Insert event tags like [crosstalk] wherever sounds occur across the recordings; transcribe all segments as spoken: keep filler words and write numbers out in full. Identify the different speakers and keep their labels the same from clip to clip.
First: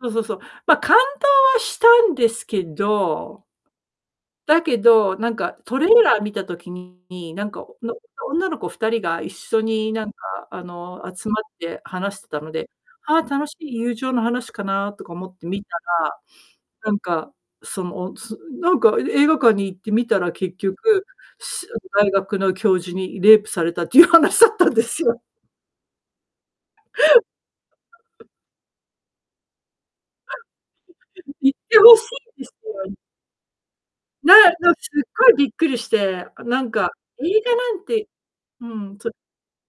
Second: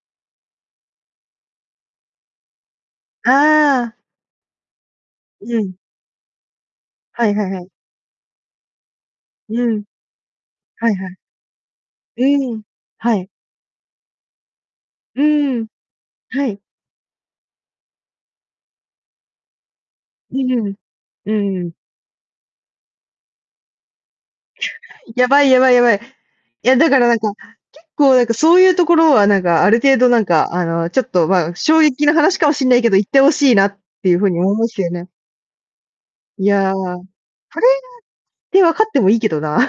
Speaker 1: そうそうそう。ま、感動はしたんですけ
Speaker 2: あ
Speaker 1: ど
Speaker 2: あ、あ。
Speaker 1: だけど、なんか、
Speaker 2: うん。
Speaker 1: トレーラー見た時
Speaker 2: は
Speaker 1: に、
Speaker 2: い
Speaker 1: な
Speaker 2: は
Speaker 1: ん
Speaker 2: いは
Speaker 1: か、
Speaker 2: い。
Speaker 1: おの、女の子ふたりが一緒
Speaker 2: うん。
Speaker 1: に、なんか、あ
Speaker 2: はい
Speaker 1: の、
Speaker 2: は
Speaker 1: 集まって話し
Speaker 2: い。
Speaker 1: てたの
Speaker 2: うん。
Speaker 1: で、は
Speaker 2: は
Speaker 1: あ、
Speaker 2: い。
Speaker 1: 楽しい友情の話かなとか
Speaker 2: う
Speaker 1: 思って
Speaker 2: ー
Speaker 1: 見
Speaker 2: ん。
Speaker 1: た
Speaker 2: はい。
Speaker 1: ら、なんか、その、つなんか、え映画館に行って見たら、
Speaker 2: う
Speaker 1: 結
Speaker 2: うん。
Speaker 1: 局、
Speaker 2: うんう
Speaker 1: し
Speaker 2: ん。
Speaker 1: あの、大学の教授にレイプされたっていう話だったんですよ。
Speaker 2: やばいやばいやばい。いや、だから、なんか、結構、なんか、そうゆうところは、なんか、ある程度、なんか、あの、ちょっと、ま
Speaker 1: 言っ
Speaker 2: あ、
Speaker 1: て
Speaker 2: 衝
Speaker 1: 欲し
Speaker 2: 撃な話
Speaker 1: いで
Speaker 2: か
Speaker 1: す
Speaker 2: もしんないけ
Speaker 1: よ。
Speaker 2: ど、言って欲しいなってゆう風
Speaker 1: なあ
Speaker 2: に、おもも
Speaker 1: の、
Speaker 2: しえ
Speaker 1: すっ
Speaker 2: ね。
Speaker 1: ごいびっくりして、あ、
Speaker 2: い
Speaker 1: なん
Speaker 2: や、
Speaker 1: か、
Speaker 2: わあ、こ
Speaker 1: 映画
Speaker 2: れがっ
Speaker 1: なんて
Speaker 2: て、
Speaker 1: う
Speaker 2: 分かっ
Speaker 1: ん、
Speaker 2: ても
Speaker 1: そ
Speaker 2: いいけどな。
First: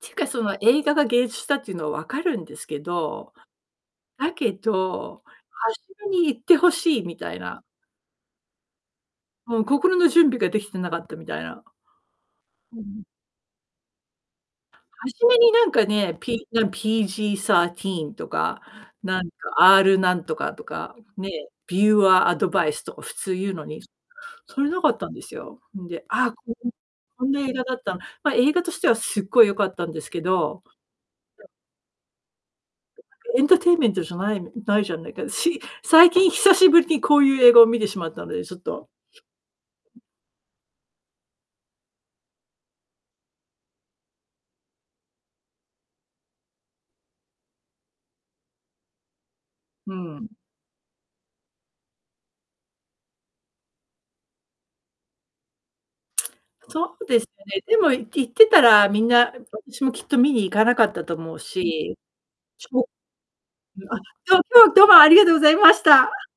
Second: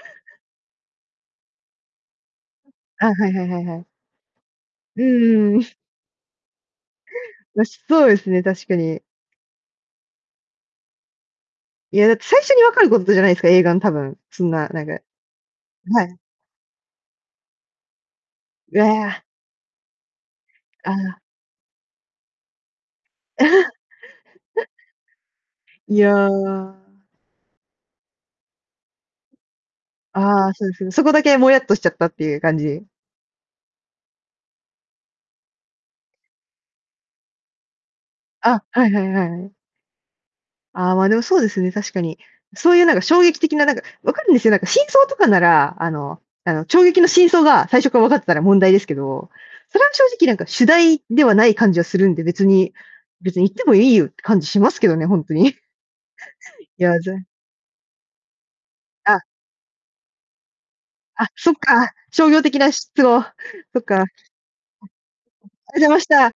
Speaker 1: ていうか、その、映画がげいじゅすだっていうのは分かるんですけ
Speaker 2: あ、は
Speaker 1: ど、
Speaker 2: いはいはいはい。
Speaker 1: だけ
Speaker 2: うん
Speaker 1: ど、
Speaker 2: うんうん。
Speaker 1: 初めに言って欲しいみたいな。
Speaker 2: なし、そうですね、確かに。
Speaker 1: もう、心の準備ができてなかったみたいな。
Speaker 2: いや、だって、最初にわ
Speaker 1: うん、
Speaker 2: かるこ
Speaker 1: う。
Speaker 2: とじゃないですか、映画の、多分、そんな、なんか。
Speaker 1: 初めになんか
Speaker 2: は
Speaker 1: ね、
Speaker 2: い。
Speaker 1: P なサーティーンとか、
Speaker 2: う
Speaker 1: な
Speaker 2: わ。
Speaker 1: んか、R なんとかと
Speaker 2: あ
Speaker 1: か、
Speaker 2: あ。
Speaker 1: ね、ビューアーアドバイスとか普通言うのに、そ
Speaker 2: [chuckles]
Speaker 1: れ無かったんですよ。ん
Speaker 2: い
Speaker 1: で、あ
Speaker 2: や。
Speaker 1: あ、こここんな映画だったんま、映画としては凄い良かったんですけ
Speaker 2: ああ、
Speaker 1: ど、
Speaker 2: そうです。そこだけ
Speaker 1: で
Speaker 2: もやっとしちゃったっていう感じ。
Speaker 1: ですけ、エンターテイメントじゃないないじゃないか、し最近久しぶりにこうゆう映画を見てしまったので、ちょっ
Speaker 2: あ、は
Speaker 1: と
Speaker 2: いはいはいはい。
Speaker 1: う。
Speaker 2: ああ、まあ、でも、そうですね、確かに。そうゆうなんか、衝撃的ななんか、分かるんですよ、なんか真相とかなら、あのあの、ちょうげきの真相が最初から分かってたら問題ですけど、それは
Speaker 1: う
Speaker 2: 正
Speaker 1: んう
Speaker 2: 直
Speaker 1: ん。
Speaker 2: なんか主題ではない感じはするんで、別に別に言ってもいいよって感じしますけどね、ほんとに。い
Speaker 1: そ
Speaker 2: や、
Speaker 1: う
Speaker 2: ぜ
Speaker 1: です
Speaker 2: ん
Speaker 1: ね。でも、い言ってたらみん
Speaker 2: あ。
Speaker 1: な、あ、私もきっと見に行かなかったと
Speaker 2: あ、
Speaker 1: 思う
Speaker 2: そっか、
Speaker 1: し。
Speaker 2: 商業的な
Speaker 1: そう
Speaker 2: しっとを、そっ
Speaker 1: うん、あ、
Speaker 2: か。[unintelligible]
Speaker 1: そう、今日、ども、ありがとうございま
Speaker 2: あ
Speaker 1: し
Speaker 2: ざまし
Speaker 1: た。
Speaker 2: た。